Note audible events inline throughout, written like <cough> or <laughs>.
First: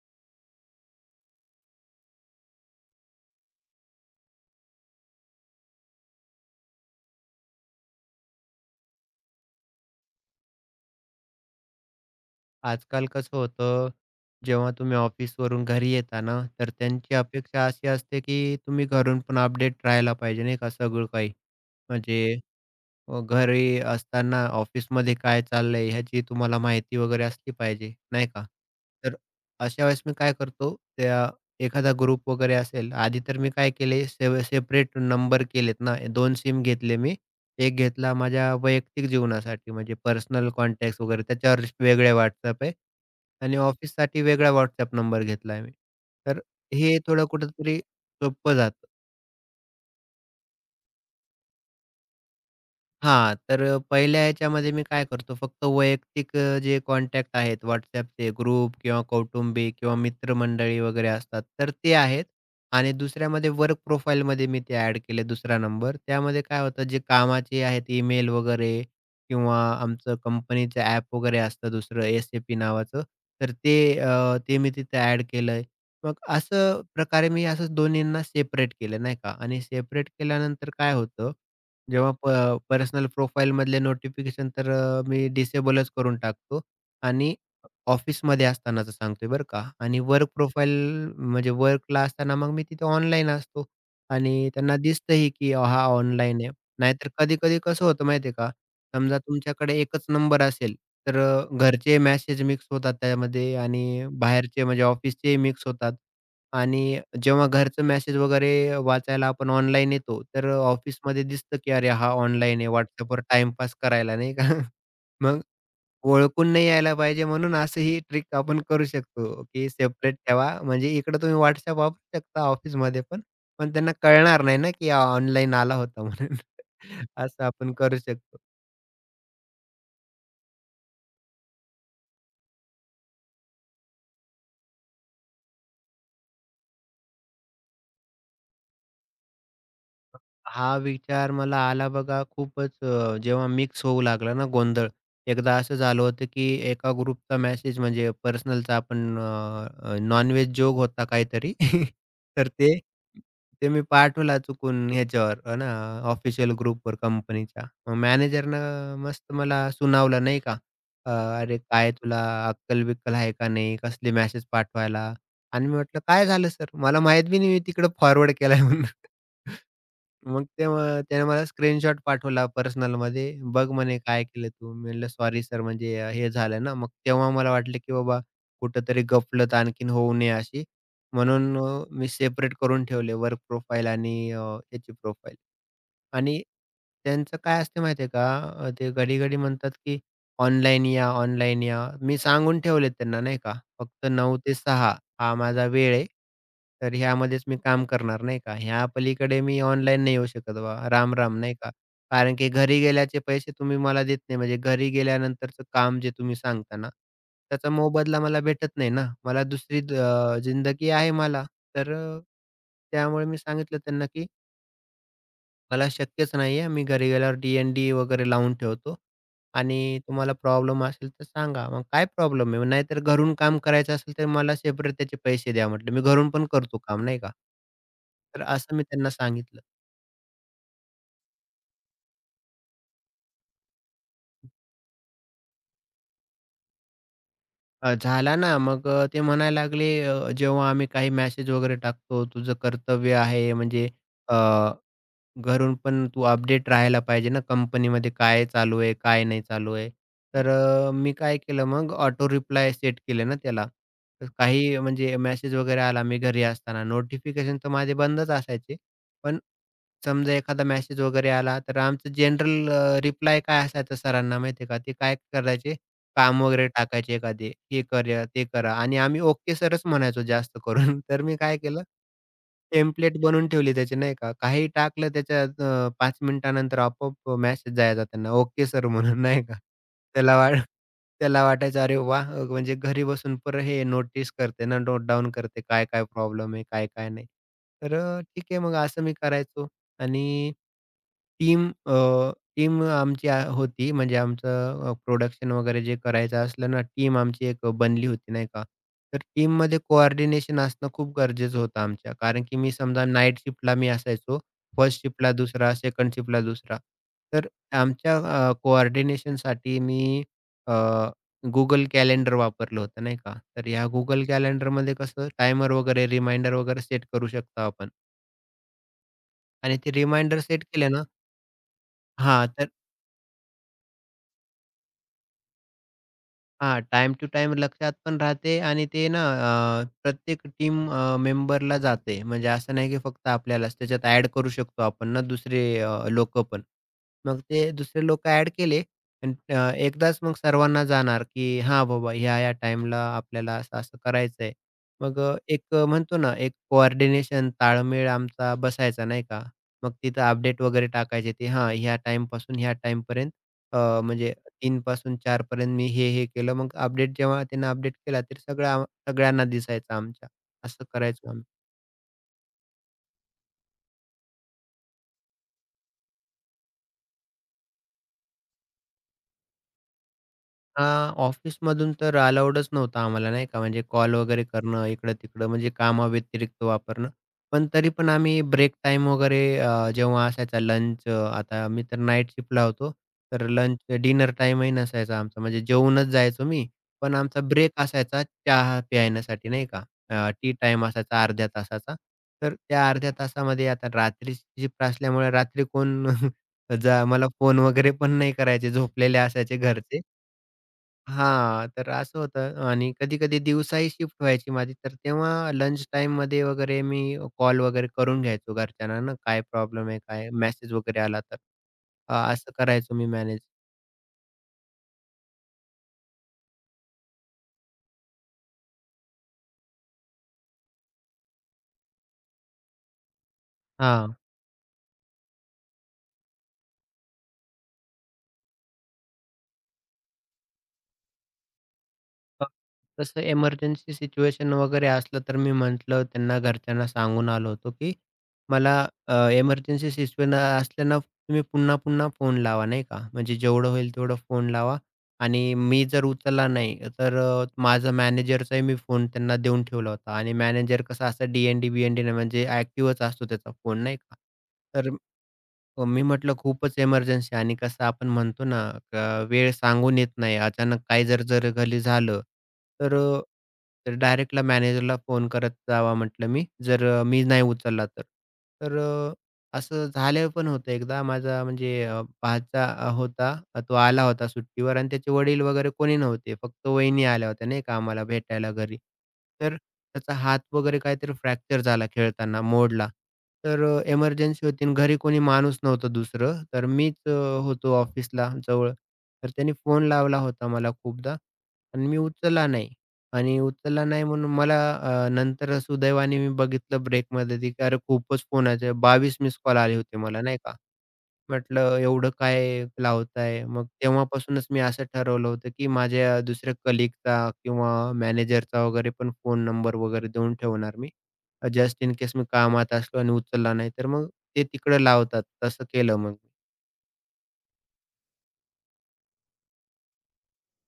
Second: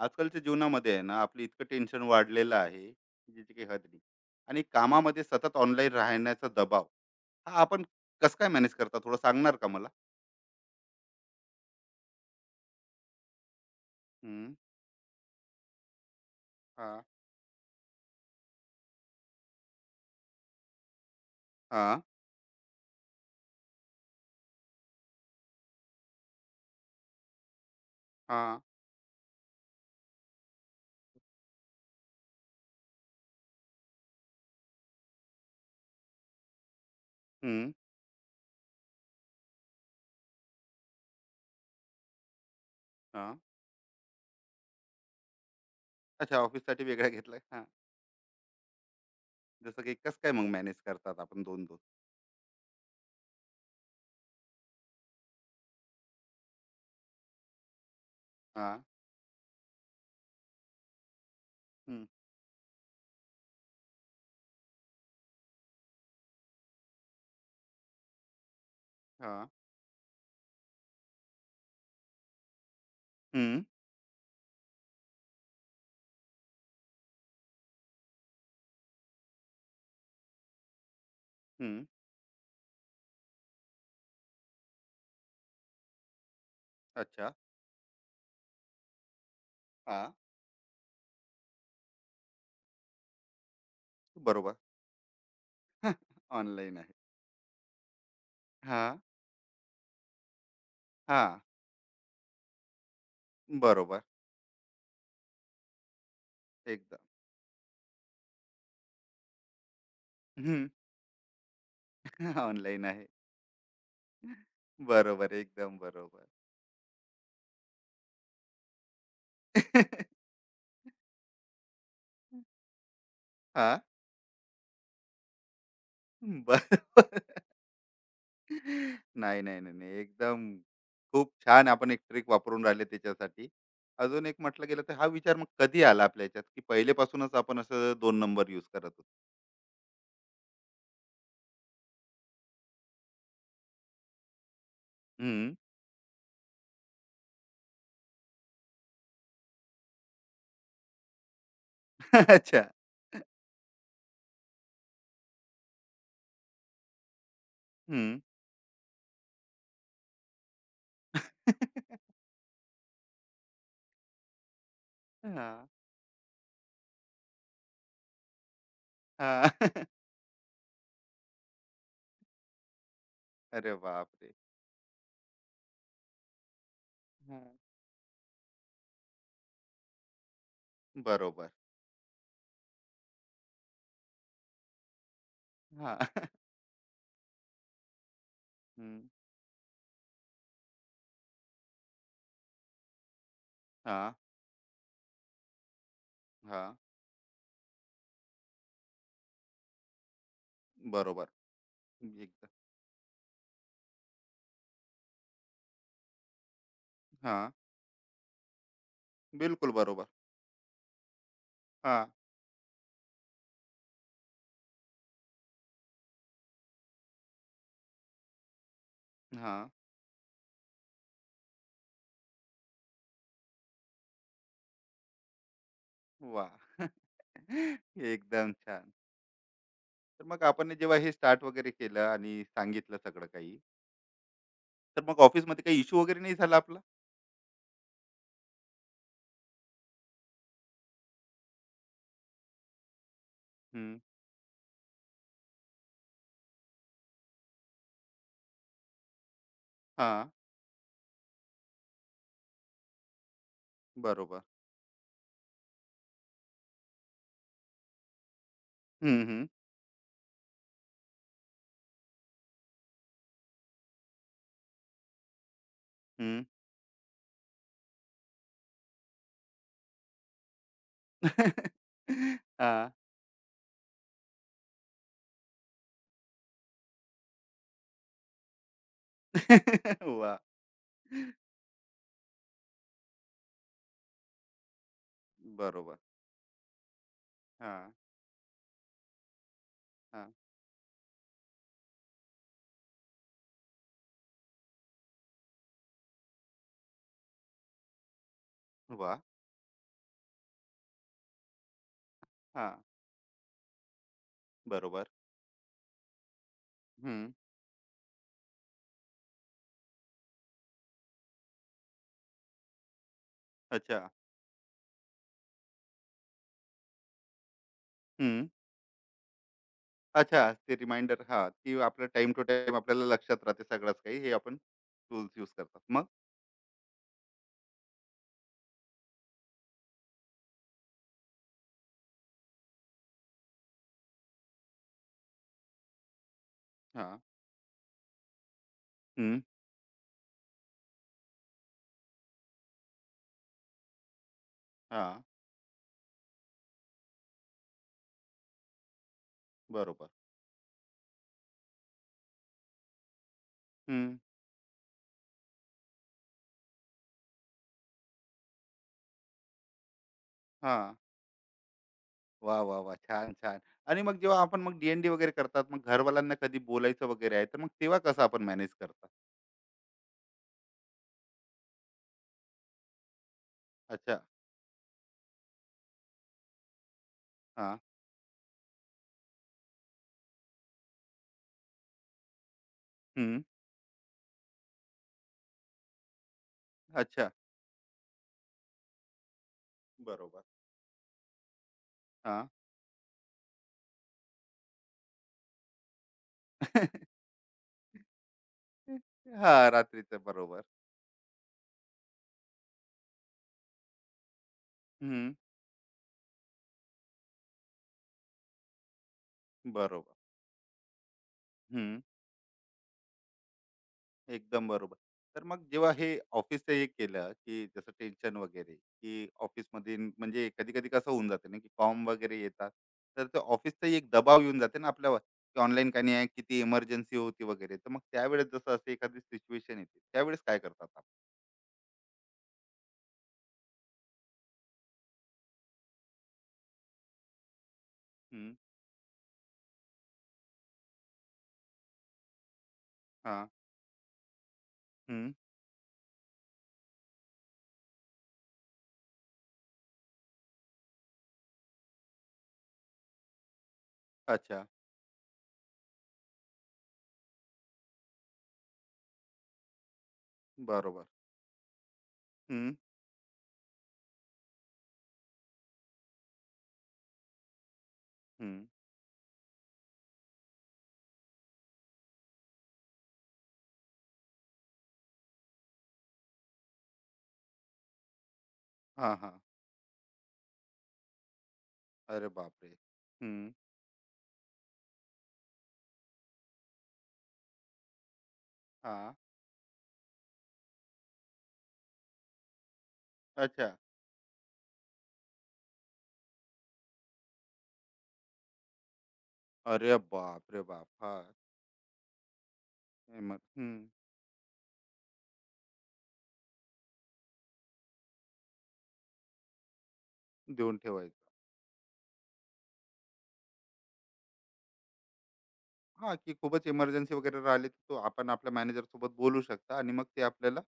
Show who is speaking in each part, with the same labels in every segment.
Speaker 1: आजकालच्या जीवनामध्ये आहे ना आपलं इतकं टेन्शन वाढलेलं आहे ज्याची काही हद नाही आणि कामामध्ये सतत ऑनलाईन राहण्याचा दबाव हा आपण कसं काय मॅनेज करता थोडं सांगणार का मला?
Speaker 2: आजकाल कसं होतं,
Speaker 1: हम्म,
Speaker 2: जेव्हा तुम्ही ऑफिसवरून घरी येता ना, तर
Speaker 1: हा,
Speaker 2: त्यांची अपेक्षा अशी असते, की तुम्ही घरून पण अपडेट राहायला पाहिजे, नाही का, सगळं काही.
Speaker 1: हा,
Speaker 2: म्हणजे घरी असताना ऑफिसमध्ये काय चाललंय ह्याची तुम्हाला माहिती वगैरे असली पाहिजे, नाही का?
Speaker 1: हा,
Speaker 2: तर अशा वेळेस मी काय करतो, त्या एखादा ग्रुप वगैरे असेल, आधी तर मी काय केले सेव सेपरेट नंबर केलेत ना, दोन सिम घेतले मी.
Speaker 1: हम्म,
Speaker 2: एक घेतला माझ्या वैयक्तिक जीवनासाठी म्हणजे पर्सनल कॉन्टॅक्ट्स वगैरे त्याच्यावर वेगळ्या WhatsApp आहे
Speaker 1: हा,
Speaker 2: आणि ऑफिससाठी वेगळा WhatsApp नंबर घेतलाय मी.
Speaker 1: अच्छा,
Speaker 2: तर
Speaker 1: ऑफिससाठी
Speaker 2: हे
Speaker 1: वेगळा
Speaker 2: थोडं
Speaker 1: घेतलाय हा.
Speaker 2: कुठेतरी सोपं जातं.
Speaker 1: जसं की कसं काय मग मॅनेज करतात आपण दोन दोन?
Speaker 2: हां, तर पहिल्या ह्याच्यामध्ये मी काय करतो फक्त वैयक्तिक जे कॉन्टॅक्ट आहेत WhatsAppचे
Speaker 1: हा,
Speaker 2: ग्रुप किंवा कौटुंबिक किंवा मित्रमंडळी वगैरे असतात, तर ते
Speaker 1: हम्म,
Speaker 2: आहेत आणि दुसऱ्यामध्ये वर्क प्रोफाईलमध्ये मी ते ॲड केले दुसरा नंबर. त्यामध्ये काय होतं जे कामाचे आहेत ईमेल वगैरे
Speaker 1: हा,
Speaker 2: किंवा आमचं कंपनीचं ॲप वगैरे असतं दुसरं एस-ए-पी नावाचं, तर
Speaker 1: हम्म,
Speaker 2: ते ते मी तिथे ॲड केलंय. मग असं प्रकारे मी असं दोन्हींना सेपरेट केलं नाही का आणि सेपरेट केल्यानंतर काय होतं
Speaker 1: हम्म,
Speaker 2: जेव्हा पर्सनल प्रोफाईलमधले नोटिफिकेशन तर मी डिसेबलच करून टाकतो
Speaker 1: अच्छा,
Speaker 2: आणि ऑफिसमध्ये असतानाचं सांगतोय बरं का आणि
Speaker 1: हा,
Speaker 2: वर्क प्रोफाईल म्हणजे वर्कला असताना मग मी तिथे ऑनलाईन असतो आणि
Speaker 1: बरोबर,
Speaker 2: त्यांना दिसतंही की हा ऑनलाईन आहे.
Speaker 1: ऑनलाईन आहे,
Speaker 2: नाहीतर कधी-कधी कसं होतं माहिती का?
Speaker 1: हा,
Speaker 2: समजा तुमच्याकडे एकच नंबर असेल, तर
Speaker 1: हा,
Speaker 2: घरचे मेसेज मिक्स होतात त्यामध्ये
Speaker 1: बरोबर,
Speaker 2: आणि बाहेरचे म्हणजे ऑफिसचेही मिक्स होतात.
Speaker 1: एकदम,
Speaker 2: आणि जेव्हा घरचं मेसेज वगैरे वाचायला आपण ऑनलाईन येतो, तर ऑफिसमध्ये दिसतं, की "अरे, हा ऑनलाईन आहे
Speaker 1: ऑनलाईन <laughs> आहे,
Speaker 2: WhatsAppवर टाईमपास करायला," नाही का? <laughs>
Speaker 1: बरोबर,
Speaker 2: मग
Speaker 1: एकदम बरोबर,
Speaker 2: ओळखून नाही यायला पाहिजे म्हणून असं ही ट्रिक आपण करू शकतो, की सेपरेट
Speaker 1: <laughs>
Speaker 2: ठेवा. म्हणजे इकडे तुम्ही WhatsApp वापरू शकता ऑफिसमध्ये पण, पण
Speaker 1: हां.
Speaker 2: त्यांना कळणार नाही ना, की ऑनलाईन आला होता म्हणून. <laughs>
Speaker 1: बरोबर.
Speaker 2: असं आपण करू शकतो.
Speaker 1: नाही, नाही, नाही, नाही. एकदम खूप छान, आपण एक ट्रिक वापरून राहिले त्याच्यासाठी. अजून एक म्हटलं गेलं तर हा विचार मग कधी आला आपल्या ह्याच्यात, की पहिलेपासूनच आपण असं दोन नंबर यूज करत होतो?
Speaker 2: हा विचार मला आला बघा खूपच जेव्हा मिक्स होऊ लागला ना गोंधळ.
Speaker 1: हं.
Speaker 2: एकदा असं झालं होतं, की एका ग्रुपचा मेसेज म्हणजे पर्सनलचा आपण अ, अ, नॉन होता काहीतरी. <laughs>
Speaker 1: <laughs>
Speaker 2: तर
Speaker 1: अच्छा.
Speaker 2: ते ते मी पाठवला चुकून ह्याच्यावर आहे ना ऑफिशियल ग्रुपवर कंपनीच्या. मग
Speaker 1: हं.
Speaker 2: मॅनेजरनं मस्त मला सुनावलं नाही का. अ, "अरे काय तुला अक्कल-बिक्कल आहे का नाही? कसले मेसेज पाठवायला?" आणि
Speaker 1: हां,
Speaker 2: मी म्हटलं, "काय झालं सर?" मला माहीत बी नाही मी तिकडे फॉरवर्ड केलाय म्हणून.
Speaker 1: हां.
Speaker 2: <laughs>
Speaker 1: <laughs>
Speaker 2: मग तेव्हा त्याने मला स्क्रीनशॉट पाठवला पर्सनलमध्ये. "बघ
Speaker 1: अरे
Speaker 2: म्हणे काय
Speaker 1: बापरे!
Speaker 2: केलं तू?" मी म्हटलं, "सॉरी सर म्हणजे हे झालं ना." मग तेव्हा मला
Speaker 1: हां.
Speaker 2: वाटलं, की बाबा कुठेतरी गफलत आणखीन होऊ नये अशी.
Speaker 1: बरोबर.
Speaker 2: म्हणून मी सेपरेट करून ठेवले वर्क प्रोफाइल आणि याची प्रोफाइल.
Speaker 1: हां.
Speaker 2: आणि त्यांचं काय असते माहिती आहे का? ते
Speaker 1: हं.
Speaker 2: घडी-घडी म्हणतात, की ऑनलाईन या, ऑनलाईन या. मी सांगून ठेवले त्यांना नाही का? फक्त
Speaker 1: हां,
Speaker 2: 9 ते सहा, हा माझा वेळ आहे.
Speaker 1: हां.
Speaker 2: तर ह्यामध्येच मी काम करणार नाही का? ह्या पलीकडे मी ऑनलाईन नाही येऊ शकत बाबा. राम,
Speaker 1: बरोबर.
Speaker 2: राम. नाही का? कारण
Speaker 1: एकदा.
Speaker 2: की घरी गेल्याचे पैसे तुम्ही मला देत नाही. म्हणजे घरी गेल्यानंतरचं काम जे तुम्ही सांगता ना,
Speaker 1: हां.
Speaker 2: त्याचा मोबदला मला भेटत नाही ना. मला
Speaker 1: बिलकुल
Speaker 2: दुसरी
Speaker 1: बरोबर.
Speaker 2: जिंदगी आहे मला. तर
Speaker 1: हां,
Speaker 2: त्यामुळे मी सांगितलं त्यांना, की मला शक्यच नाहीये. मी घरी गेल्यावर डी-एन-डी वगैरे लावून ठेवतो
Speaker 1: हां.
Speaker 2: आणि तुम्हाला प्रॉब्लेम असेल तर सांगा. मग काय प्रॉब्लेम आहे? नाहीतर घरून काम करायचं असेल तर मला सेपरेट त्याचे पैसे द्या म्हटलं. मी घरून पण करतो
Speaker 1: वाह!
Speaker 2: काम
Speaker 1: <laughs>
Speaker 2: नाही का. तर
Speaker 1: एकदम
Speaker 2: असं मी
Speaker 1: छान.
Speaker 2: त्यांना सांगितलं.
Speaker 1: तर मग आपण जेव्हा हे स्टार्ट वगैरे केलं आणि सांगितलं सगळं काही, तर मग ऑफिसमध्ये काही इश्यू वगैरे नाही झाला आपला?
Speaker 2: झाला ना मग ते म्हणायला लागले, जेव्हा आम्ही काही मेसेज वगैरे टाकतो, तुझं कर्तव्य आहे म्हणजे
Speaker 1: हं.
Speaker 2: घरून पण तू अपडेट राहायला पाहिजे ना, कंपनीमध्ये काय चालू आहे, काय नाही चालू आहे.
Speaker 1: हां.
Speaker 2: तर मी काय केलं मग ऑटो रिप्लाय सेट केले ना त्याला. तर
Speaker 1: बरोबर.
Speaker 2: काही म्हणजे मेसेज वगैरे आला मी घरी असताना नोटिफिकेशन तर माझे बंदच असायचे.
Speaker 1: हं,
Speaker 2: पण
Speaker 1: हं.
Speaker 2: समजा एखादा मेसेज वगैरे आला तर आमचं जनरल रिप्लाय काय असायचा सरांना माहिती आहे का? ते काय करायचे
Speaker 1: हं.
Speaker 2: काम वगैरे टाकायचे एखादे, "हे करूया, ते करा" आणि आम्ही "ओके सरच" म्हणायचो जास्त करून. <laughs> तर मी काय केलं,
Speaker 1: हां.
Speaker 2: टेम्प्लेट बनवून ठेवली त्याची नाही का. काहीही टाकलं त्याच्यात 5 मिनिटानंतर आपोआप मेसेज जायचा त्यांना "ओके सर" म्हणून नाही का. त्याला
Speaker 1: वाह! <laughs> <laughs>
Speaker 2: वाट त्याला वाटायचं अरे वाह! म्हणजे घरी बसून पर हे नोटीस करते ना, नोट डाउन करते
Speaker 1: बरोबर.
Speaker 2: काय-काय प्रॉब्लेम आहे, काय-काय नाही.
Speaker 1: हां,
Speaker 2: तर ठीक आहे मग असं मी करायचो
Speaker 1: हां.
Speaker 2: आणि टीम टीम आमची होती म्हणजे आमचं प्रोडक्शन वगैरे जे करायचं असलं ना, टीम आमची एक बनली होती नाही का. तर
Speaker 1: वाह!
Speaker 2: टीममध्ये कोऑर्डिनेशन असणं खूप गरजेचं होतं आमच्या. कारण की मी
Speaker 1: हां.
Speaker 2: समजा नाईट शिफ्टला मी असायचो. फर्स्ट
Speaker 1: बरोबर.
Speaker 2: शिफ्टला दुसरा, सेकंड शिफ्टला दुसरा.
Speaker 1: हं.
Speaker 2: तर आमच्या कोऑर्डिनेशनसाठी मी अ, Google कॅलेंडर वापरलं होतं नाही का. तर ह्या
Speaker 1: अच्छा.
Speaker 2: Google कॅलेंडरमध्ये कसं टायमर वगैरे रिमाइंडर वगैरे सेट करू शकतो आपण
Speaker 1: हं.
Speaker 2: आणि ते
Speaker 1: अच्छा.
Speaker 2: रिमाइंडर सेट
Speaker 1: ते
Speaker 2: केले ना
Speaker 1: रिमाइंडर, हां, की आपलं टाइम टू
Speaker 2: हां, तर
Speaker 1: टाईम आपल्याला लक्षात राहते सगळंच काही. हे आपण टूल्स यूज करतात. मग?
Speaker 2: हां, टाईम टू टाइम लक्षात पण राहते आणि ते ना प्रत्येक टीम मेंबरला जाते. म्हणजे असं नाही की फक्त आपल्यालाच त्याच्यात ॲड करू शकतो आपण ना दुसरे लोकं पण.
Speaker 1: हां.
Speaker 2: मग ते दुसरे लोकं ॲड केले आणि
Speaker 1: हं.
Speaker 2: एकदाच मग सर्वांना जाणार की हां, बाबा ह्या-ह्या टाईमला आपल्याला असं-असं करायचंय. मग
Speaker 1: हां.
Speaker 2: एक म्हणतो ना एक कोऑर्डिनेशन, ताळमेळ आमचा बसायचा नाही का. मग
Speaker 1: बरोबर.
Speaker 2: तिथं अपडेट वगैरे टाकायचे ते हां, ह्या टाईमपासून ह्या टाईमपर्यंत
Speaker 1: हं.
Speaker 2: म्हणजे 3 पासून 4 पर्यंत मी हे-हे केलं. मग अपडेट जेव्हा त्यांनी अपडेट केला, तर सगळ्यांना दिसायचा आमच्या. असं
Speaker 1: हां.
Speaker 2: करायचो
Speaker 1: वाह! वाह! वाह! छान, छान. आणि मग जेव्हा आपण मग DND वगैरे करतात, मग घरवाल्यांना कधी बोलायचं वगैरे आहे, तर मग तेव्हा कसं आपण मॅनेज करता?
Speaker 2: हां, ऑफिसमधून तर अलाउडच नव्हतं आम्हाला नाही का, म्हणजे कॉल
Speaker 1: अच्छा.
Speaker 2: वगैरे करणं इकडं-तिकडं म्हणजे कामाव्यतिरिक्त वापरणं. पण
Speaker 1: हां.
Speaker 2: तरी पण आम्ही ब्रेक टाईम वगैरे जेव्हा असायचा लंच आता मी तर नाईट शिफ्टला होतो,
Speaker 1: हं.
Speaker 2: तर लंच डिनर टाईमही नसायचा आमचा म्हणजे जेवूनच जायचो मी. पण
Speaker 1: अच्छा.
Speaker 2: आमचा ब्रेक असायचा चहा प्यायण्यासाठी नाही का,
Speaker 1: बरोबर.
Speaker 2: टी टाईम असायचा अर्ध्या तासाचा.
Speaker 1: हा.
Speaker 2: तर त्या अर्ध्या तासामध्ये आता रात्री शिफ्ट असल्यामुळे रात्री कोण <laughs> जा
Speaker 1: <laughs>
Speaker 2: मला फोन वगैरे पण नाही करायचे, झोपलेले असायचे
Speaker 1: हां,
Speaker 2: घरचे.
Speaker 1: रात्रीचं. बरोबर.
Speaker 2: हां, तर असं होतं आणि कधी-कधी दिवसाही शिफ्ट व्हायची माझी, तर
Speaker 1: हं.
Speaker 2: तेव्हा लंच टाईममध्ये वगैरे मी कॉल वगैरे करून घ्यायचो घरच्यांना ना, काय प्रॉब्लेम आहे,
Speaker 1: बरोबर.
Speaker 2: काय मेसेज वगैरे आला तर.
Speaker 1: हं.
Speaker 2: असं करायचो मी मॅनेज.
Speaker 1: एकदम बरोबर. तर मग जेव्हा हे ऑफिसचं हे केलं, की जसं टेन्शन वगैरे, की ऑफिसमध्ये म्हणजे कधी-कधी कसं होऊन जाते ना, की फॉर्म वगैरे येतात. तर ते ऑफिसचाही एक
Speaker 2: हां.
Speaker 1: दबाव येऊन जाते ना आपल्यावर, की ऑनलाईन काही नाही आहे, किती इमर्जन्सी होती वगैरे. तर मग त्यावेळेस जसं असते एखादी सिच्युएशन येते, त्यावेळेस काय करतात आपण?
Speaker 2: अ, तसं इमर्जन्सी सिच्युएशन वगैरे असलं, तर मी म्हटलं त्यांना घरच्यांना सांगून आलो होतो, की
Speaker 1: हं,
Speaker 2: मला इमर्जन्सी सिच्युएशन असलं तुम्ही पुन्हा-पुन्हा फोन लावा, नाही का. म्हणजे
Speaker 1: हां,
Speaker 2: जेवढं होईल तेवढं फोन लावा
Speaker 1: हं,
Speaker 2: आणि मी जर उचलला नाही, तर माझा मॅनेजरचाही मी फोन त्यांना देऊन ठेवला होता आणि मॅनेजर कसा असा डी-एन-डी, बी-एन-डी म्हणजे ॲक्टिव्हच असतो त्याचा फोन, नाही का.
Speaker 1: अच्छा.
Speaker 2: तर हो, मी म्हटलं खूपच इमर्जन्सी आणि कसं आपण म्हणतो ना, वेळ सांगून येत नाही. अचानक
Speaker 1: बरोबर.
Speaker 2: काही जर जर घरी झालं,
Speaker 1: हं,
Speaker 2: तर तर डायरेक्टला मॅनेजरला फोन करत जावा म्हटलं मी, जर मी नाही उचलला तर.
Speaker 1: हं.
Speaker 2: तर असं झालं पण होतं एकदा माझा म्हणजे भाचा होता. तो आला होता सुट्टीवर आणि त्याचे वडील वगैरे कोणी नव्हते. फक्त वहिनी आल्या होत्या नाही का आम्हाला भेटायला घरी.
Speaker 1: हां, हां.
Speaker 2: तर त्याचा हात वगैरे काहीतरी फ्रॅक्चर झाला
Speaker 1: अरे
Speaker 2: खेळताना,
Speaker 1: बापरे!
Speaker 2: मोडला.
Speaker 1: हं,
Speaker 2: तर इमर्जन्सी होती आणि घरी कोणी माणूस नव्हतं दुसरं. तर मीच होतो ऑफिसला जवळ.
Speaker 1: हां.
Speaker 2: तर त्यांनी फोन लावला होता मला खूपदा आणि मी उचलला नाही. आणि
Speaker 1: अच्छा.
Speaker 2: उचलला नाही म्हणून मला नंतर सुदैवाने मी बघितलं ब्रेकमध्ये ती की अरे खूपच फोनाचे 22 मिस कॉल आले
Speaker 1: अरे
Speaker 2: होते मला नाही का.
Speaker 1: बापरे बाप! हां.
Speaker 2: म्हटलं एवढं काय
Speaker 1: मग
Speaker 2: लावताय? मग
Speaker 1: हं.
Speaker 2: तेव्हापासूनच मी असं ठरवलं होतं, की माझ्या दुसऱ्या कलीगचा किंवा मॅनेजरचा वगैरे पण फोन नंबर वगैरे देऊन
Speaker 1: देऊन
Speaker 2: ठेवणार मी.
Speaker 1: ठेवायचं.
Speaker 2: जस्ट इन केस मी कामात असलो आणि उचलला नाही तर मग ते तिकडं लावतात. तसं केलं
Speaker 1: हां,
Speaker 2: मग. मी.
Speaker 1: की खूपच इमर्जन्सी वगैरे राहिली, तर तो आपण आपल्या मॅनेजर सोबत बोलू शकता आणि मग ते आपल्याला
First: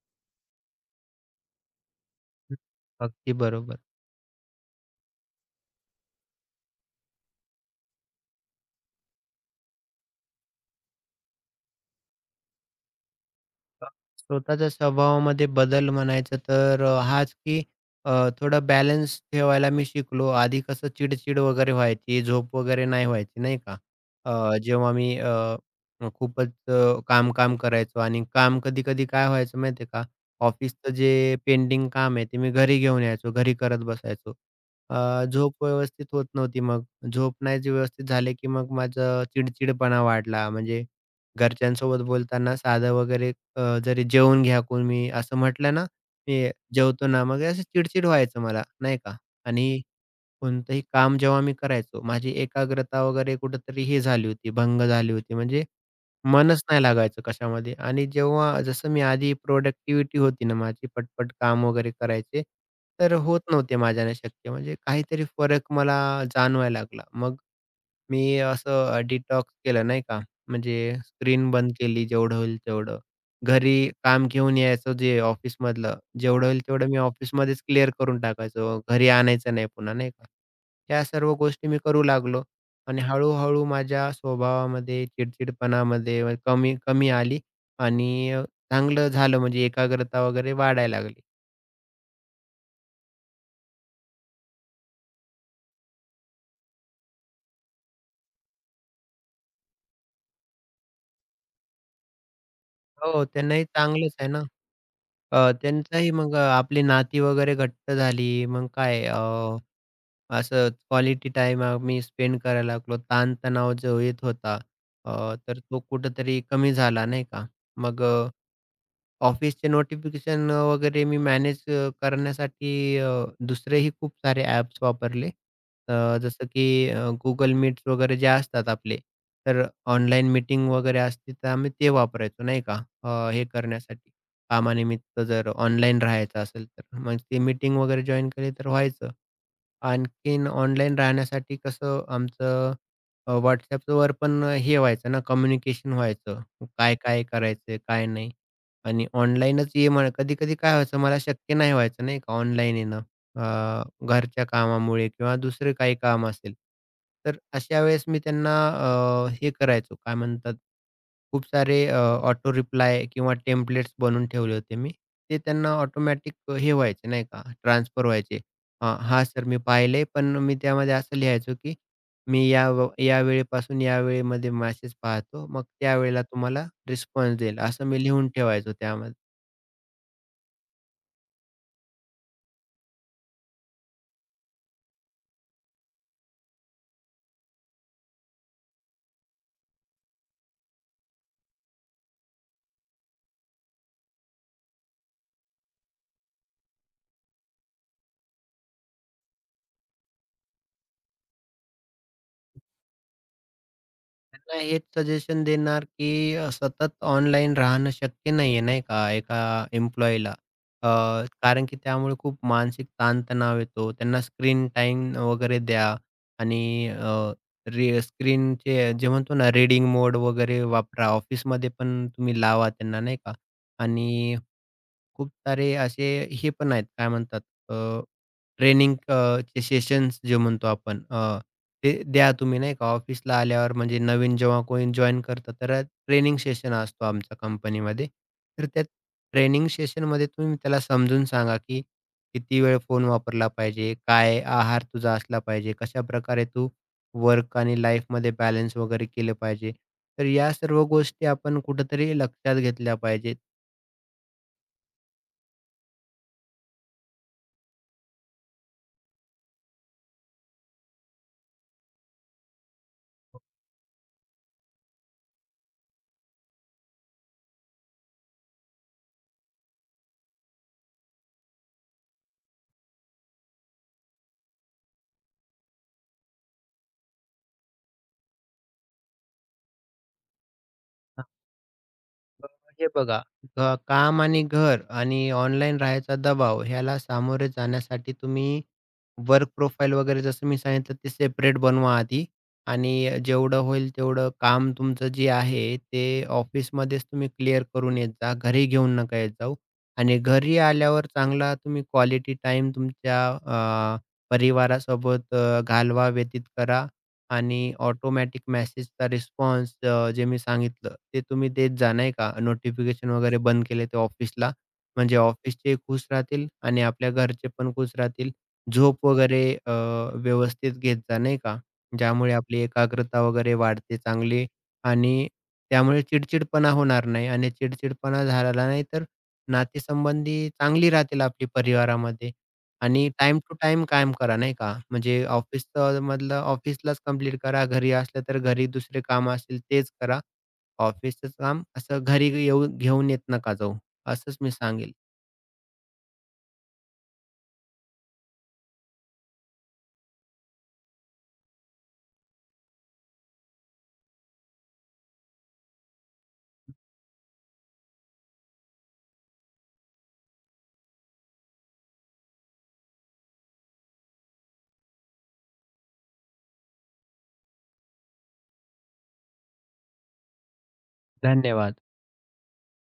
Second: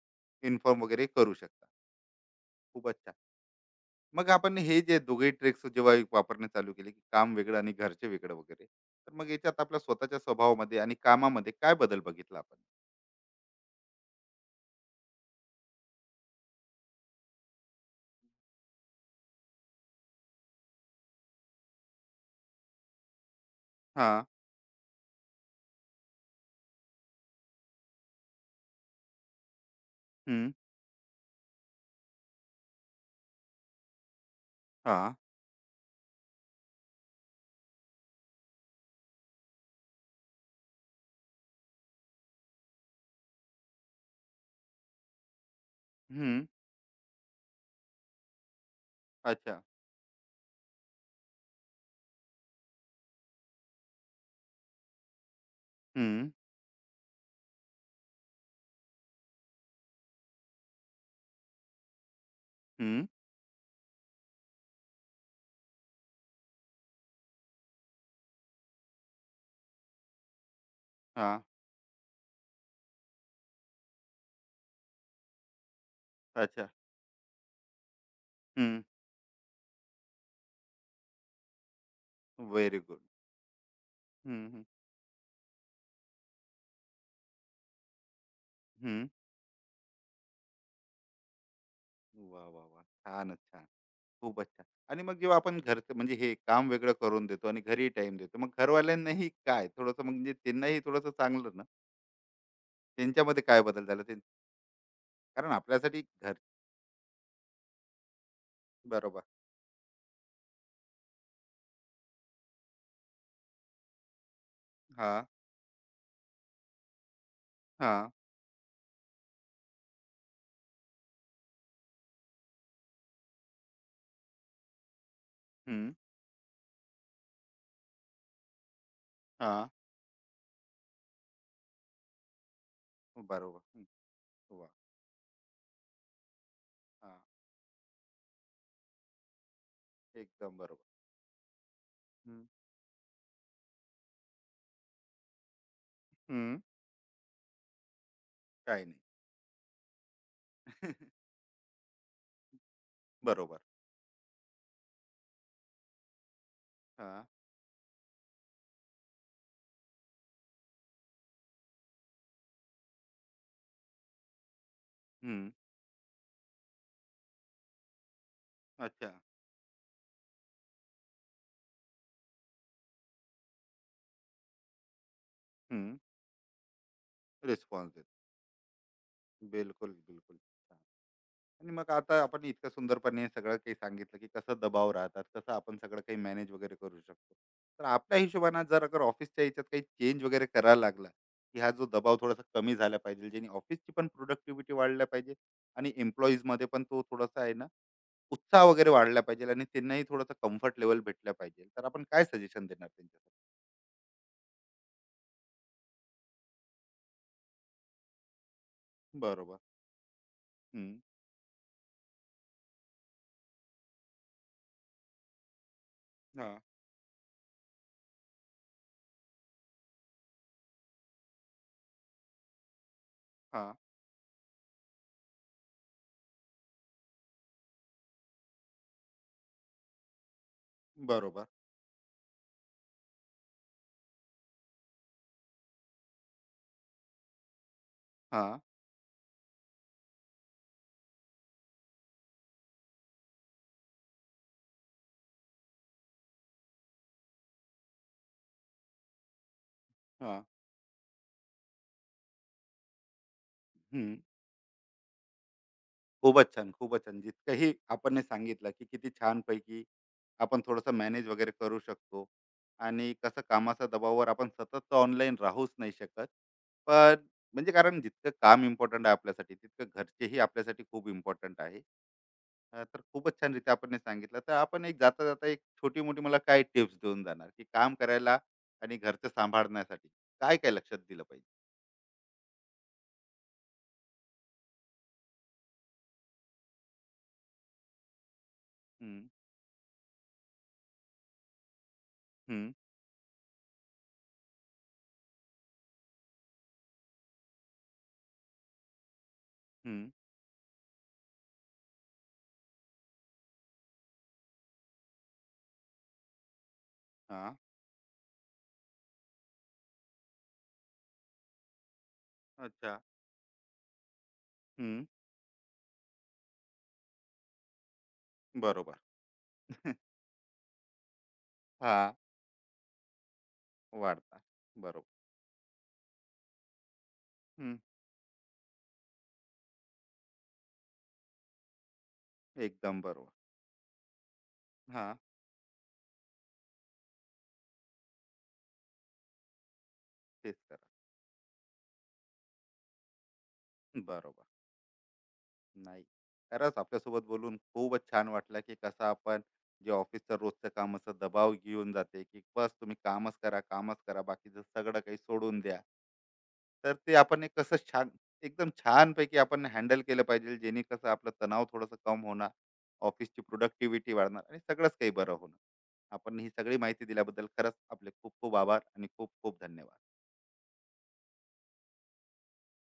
Speaker 1: इन्फॉर्म वगैरे करू शकता.
Speaker 2: हं,
Speaker 1: खूपच छान.
Speaker 2: अगदी बरोबर.
Speaker 1: मग आपण हे जे दोघेही ट्रिक्स जेव्हा वापरणे चालू केले, की काम वेगळं आणि घरचे वेगळं वगैरे, तर मग याच्यात आपल्या स्वतःच्या स्वभावामध्ये आणि कामामध्ये काय बदल बघितला आपण?
Speaker 2: स्वतःच्या स्वभावामध्ये बदल म्हणायचं तर हाच की अ, थोडं बॅलन्स ठेवायला मी शिकलो. आधी कसं चिडचिड वगैरे व्हायची, झोप वगैरे नाही व्हायची नाही का.
Speaker 1: हां,
Speaker 2: अ, जेव्हा मी अ, अ, खूपच अ, काम-काम करायचो आणि काम कधी-कधी काय व्हायचं माहिती आहे का,
Speaker 1: हं,
Speaker 2: ऑफिसचं जे पेंडिंग काम आहे ते मी घरी घेऊन यायचो, घरी करत बसायचो.
Speaker 1: हां,
Speaker 2: झोप व्यवस्थित होत नव्हती मग. झोप नाही जी व्यवस्थित झाली की मग माझं चिडचिडपणा वाढला. म्हणजे घरच्यांसोबत बोलताना साधं वगैरे जरी जेवून घ्या कोणी असं म्हटलं ना,
Speaker 1: हं,
Speaker 2: मी जेवतो ना, मग असं चिडचिड व्हायचं मला नाही का.
Speaker 1: अच्छा,
Speaker 2: आणि कोणतंही काम जेव्हा मी करायचो, माझी एकाग्रता वगैरे कुठेतरी ही झाली होती, भंग झाली होती. म्हणजे
Speaker 1: हं,
Speaker 2: मनच नाही लागायचं कशामध्ये आणि जेव्हा जसं मी आधी प्रोडक्टिव्हिटी होती ना माझी, पटपट काम वगैरे करायचे,
Speaker 1: हं,
Speaker 2: तर होत नव्हते माझ्याने शक्य. म्हणजे काहीतरी फरक मला जाणवायला लागला. मग मी असं डिटॉक्स केलं नाही का, म्हणजे
Speaker 1: हां,
Speaker 2: स्क्रीन बंद केली जेवढं होईल तेवढं. घरी काम घेऊन यायचं जे ऑफिसमधलं, जेवढं होईल
Speaker 1: अच्छा,
Speaker 2: तेवढं मी ऑफिसमध्येच क्लिअर करून
Speaker 1: हं,
Speaker 2: टाकायचो. घरी आणायचं नाही पुन्हा नाही का. ह्या सर्व गोष्टी मी करू लागलो
Speaker 1: व्हेरी गुड.
Speaker 2: आणि हळू-हळू माझ्या
Speaker 1: हं, हं,
Speaker 2: स्वभावामध्ये, चिडचिडपणामध्ये व कमी कमी आली आणि
Speaker 1: हं.
Speaker 2: चांगलं झालं म्हणजे एकाग्रता वगैरे वाढायला लागली.
Speaker 1: वाह, वाह, वाह! छानच, छान. खूपच अच्छा. आणि मग जेव्हा आपण घरचं म्हणजे हे काम वेगळं करून देतो आणि घरी टाइम देतो मग घरवाल्यांनाही काय थोडंसं म्हणजे त्यांनाही थोडंसं चांगलं ना,
Speaker 2: हो,
Speaker 1: त्यांच्यामध्ये काय
Speaker 2: त्यांनाही
Speaker 1: बदल झाला ते?
Speaker 2: चांगलंच आहे ना.
Speaker 1: कारण आपल्यासाठी
Speaker 2: त्यांचाही
Speaker 1: घर.
Speaker 2: मग आपली नाती वगैरे घट्ट झाली. मग काय
Speaker 1: बरोबर.
Speaker 2: असंच क्वालिटी टाईम आम्ही स्पेंड करायला लागलो. ताणतणाव जो येत होता
Speaker 1: हा,
Speaker 2: तर तो कुठेतरी कमी झाला नाही का.
Speaker 1: हा,
Speaker 2: मग ऑफिसचे नोटिफिकेशन वगैरे मी मॅनेज करण्यासाठी अ, दुसरेही खूप सारे ॲप्स वापरले.
Speaker 1: हम्म,
Speaker 2: जसं की Google Meets वगैरे जे असतात आपले,
Speaker 1: हा,
Speaker 2: तर ऑनलाईन मीटिंग वगैरे असते, तर आम्ही ते वापरायचो नाही का, हे
Speaker 1: बरोबर, हम्म,
Speaker 2: करण्यासाठी.
Speaker 1: वा,
Speaker 2: कामानिमित्त जर ऑनलाईन राहायचं असेल तर.
Speaker 1: हा,
Speaker 2: मग ती मीटिंग वगैरे जॉइन केली तर व्हायचं. आणखीन
Speaker 1: एकदम बरोबर,
Speaker 2: ऑनलाईन राहण्यासाठी कसं
Speaker 1: हम्म,
Speaker 2: आमचं WhatsAppवर पण हे व्हायचं ना, कम्युनिकेशन व्हायचं.
Speaker 1: हम्म,
Speaker 2: काय-काय करायचंय, काय नाही.
Speaker 1: काय नाही,
Speaker 2: आणि ऑनलाईनच ये म्हणा कधी-कधी काय व्हायचं
Speaker 1: <laughs>
Speaker 2: मला शक्य नाही व्हायचं नाही का ऑनलाईन येणं.
Speaker 1: बरोबर,
Speaker 2: घरच्या कामामुळे किंवा दुसरे काही काम असेल.
Speaker 1: हा,
Speaker 2: तर अशा वेळेस मी त्यांना हे करायचो काय म्हणतात खूप सारे ऑटो रिप्लाय किंवा टेम्पलेट्स बनवून ठेवले होते मी. ते
Speaker 1: हम्म,
Speaker 2: त्यांना ऑटोमॅटिक हे व्हायचे नाही का ट्रान्सफर व्हायचे.
Speaker 1: अच्छा,
Speaker 2: अ, सर मी पाहिलंय पण मी त्यामध्ये असं लिहायचो की मी या व या वेळेपासून या वेळेमध्ये मॅसेज पाहतो. मग
Speaker 1: हम्म,
Speaker 2: त्यावेळेला तुम्हाला रिस्पॉन्स देईल, असं
Speaker 1: रिस्पॉन्स
Speaker 2: मी
Speaker 1: देतो,
Speaker 2: लिहून ठेवायचो त्यामध्ये.
Speaker 1: बिलकुल बिलकुल. आणि मग आता आपण इतकं सुंदरपणे सगळं काही सांगितलं की कसं दबाव राहतात, कसं आपण सगळं काही मॅनेज वगैरे करू शकतो. तर आपल्या हिशोबाने जर अगर ऑफिसच्या ह्याच्यात काही चेंज वगैरे करायला लागला, की हा जो दबाव थोडासा कमी झाला पाहिजे, ज्याने ऑफिसची पण प्रोडक्टिव्हिटी वाढल्या पाहिजे आणि एम्प्लॉईजमध्ये पण तो थोडासा आहे ना, उत्साह वगैरे वाढला पाहिजे आणि त्यांनाही थोडासा कम्फर्ट लेव्हल भेटला पाहिजे. तर आपण काय सजेशन देणार त्यांच्यासाठी?
Speaker 2: त्यांना हेच सजेशन देणार, की सतत ऑनलाईन राहणं शक्य नाही आहे, नाही का, एका
Speaker 1: बरोबर.
Speaker 2: एम्प्लॉयीला.
Speaker 1: हं.
Speaker 2: कारण की त्यामुळे खूप मानसिक ताणतणाव येतो. त्यांना स्क्रीन टाईम वगैरे द्या
Speaker 1: हां,
Speaker 2: आणि अ, रे स्क्रीनचे जे म्हणतो ना, रीडिंग मोड वगैरे वापरा. ऑफिसमध्ये पण तुम्ही लावा त्यांना, नाही का?
Speaker 1: हां.
Speaker 2: आणि खूप सारे असे हे पण आहेत काय म्हणतात अ, ट्रेनिंग चे सेशन्स जे म्हणतो आपण
Speaker 1: बरोबर.
Speaker 2: ते द्या तुम्ही नाही का ऑफिसला आल्यावर म्हणजे नवीन जेव्हा कोणी जॉईन करतं तर ट्रेनिंग सेशन असतो आमच्या कंपनीमध्ये.
Speaker 1: हां,
Speaker 2: तर त्या ट्रेनिंग सेशनमध्ये तुम्ही त्याला समजून सांगा, की किती वेळ फोन वापरला पाहिजे, काय आहार तुझा असला पाहिजे, कशाप्रकारे तू वर्क आणि लाईफमध्ये बॅलन्स वगैरे केलं पाहिजे. तर
Speaker 1: हां.
Speaker 2: या सर्व गोष्टी आपण कुठेतरी लक्षात घेतल्या पाहिजेत.
Speaker 1: हं. खूपच छान, खूपच छान. जितकंही आपण हे सांगितलं, की किती छानपैकी आपण थोडंसं मॅनेज वगैरे करू शकतो आणि कसं कामाच्या दबावावर आपण सतत ऑनलाईन राहूच नाही शकत. पण म्हणजे कारण जितकं काम इम्पोर्टंट आहे आपल्यासाठी, तितकं घरचेही आपल्यासाठी खूप इम्पोर्टंट आहे. तर खूपच छानरीत्या आपण हे सांगितलं. तर आपण एक जाता-जाता एक छोटी-मोठी मला काय टिप्स देऊन जाणार, की काम करायला आणि घरचं सांभाळण्यासाठी काय-काय लक्षात दिलं पाहिजे?
Speaker 2: अ, हे बघा काम आणि घर आणि ऑनलाईन राहायचा दबाव ह्याला सामोरे जाण्यासाठी तुम्ही
Speaker 1: हं,
Speaker 2: वर्क प्रोफाइल वगैरे जसं मी सांगितलं ते सेपरेट बनवा आधी
Speaker 1: हं,
Speaker 2: आणि जेवढं होईल तेवढं काम तुमचं जे आहे ते ऑफिसमध्येच तुम्ही क्लिअर करून येत जा. घरी घेऊन नका येत जाऊ
Speaker 1: हं.
Speaker 2: आणि घरी आल्यावर चांगला तुम्ही क्वालिटी टाइम तुमच्या अ, परिवारासोबत घालवा, व्यतीत करा
Speaker 1: हां.
Speaker 2: आणि ऑटोमॅटिक मेसेजचा रिस्पॉन्स जे मी सांगितलं ते तुम्ही देत जा, नाही का.
Speaker 1: अच्छा.
Speaker 2: नोटिफिकेशन वगैरे बंद केले ते ऑफिसला.
Speaker 1: हं.
Speaker 2: म्हणजे ऑफिसचे खुश राहतील आणि आपल्या घरचे पण खुश राहतील.
Speaker 1: बरोबर.
Speaker 2: झोप वगैरे व्यवस्थित घेत जा, नाही का?
Speaker 1: हां,
Speaker 2: ज्यामुळे आपली एकाग्रता वगैरे वाढते
Speaker 1: वाढतात.
Speaker 2: चांगली
Speaker 1: बरोबर.
Speaker 2: आणि त्यामुळे चिडचिडपणा होणार नाही आणि
Speaker 1: हं,
Speaker 2: चिडचिडपणा झाला नाही तर नातेसंबंधी चांगली राहतील आपली परिवारामध्ये
Speaker 1: एकदम
Speaker 2: आणि
Speaker 1: बरोबर.
Speaker 2: टाईम टू टाईम काम करा, नाही का?
Speaker 1: हां,
Speaker 2: म्हणजे ऑफिसचं मधलं ऑफिसलाच कंप्लीट करा. घरी असलं तर घरी दुसरे काम असेल तेच करा.
Speaker 1: तेच करा.
Speaker 2: ऑफिसचं काम असं घरी येऊन घेऊन येत नका जाऊ. असंच
Speaker 1: बरोबर.
Speaker 2: मी सांगेल.
Speaker 1: नाही, खरंच आपल्यासोबत बोलून खूपच छान वाटलं, की कसं आपण जे ऑफिसचं रोजचं कामाचा दबाव घेऊन जाते, की बस तुम्ही कामच करा, कामच करा, बाकीचं सगळं काही सोडून द्या. तर ते आपण एक कसं छान एकदम छानपैकी आपण हँडल केलं पाहिजे, जेणे कसं आपलं तणाव थोडंसं कम होणार, ऑफिसची प्रोडक्टिव्हिटी वाढणार आणि सगळंच काही बरं होणार. आपण ही सगळी माहिती दिल्याबद्दल खरंच आपले खूप खूप आभार आणि खूप खूप धन्यवाद.
Speaker 2: धन्यवाद.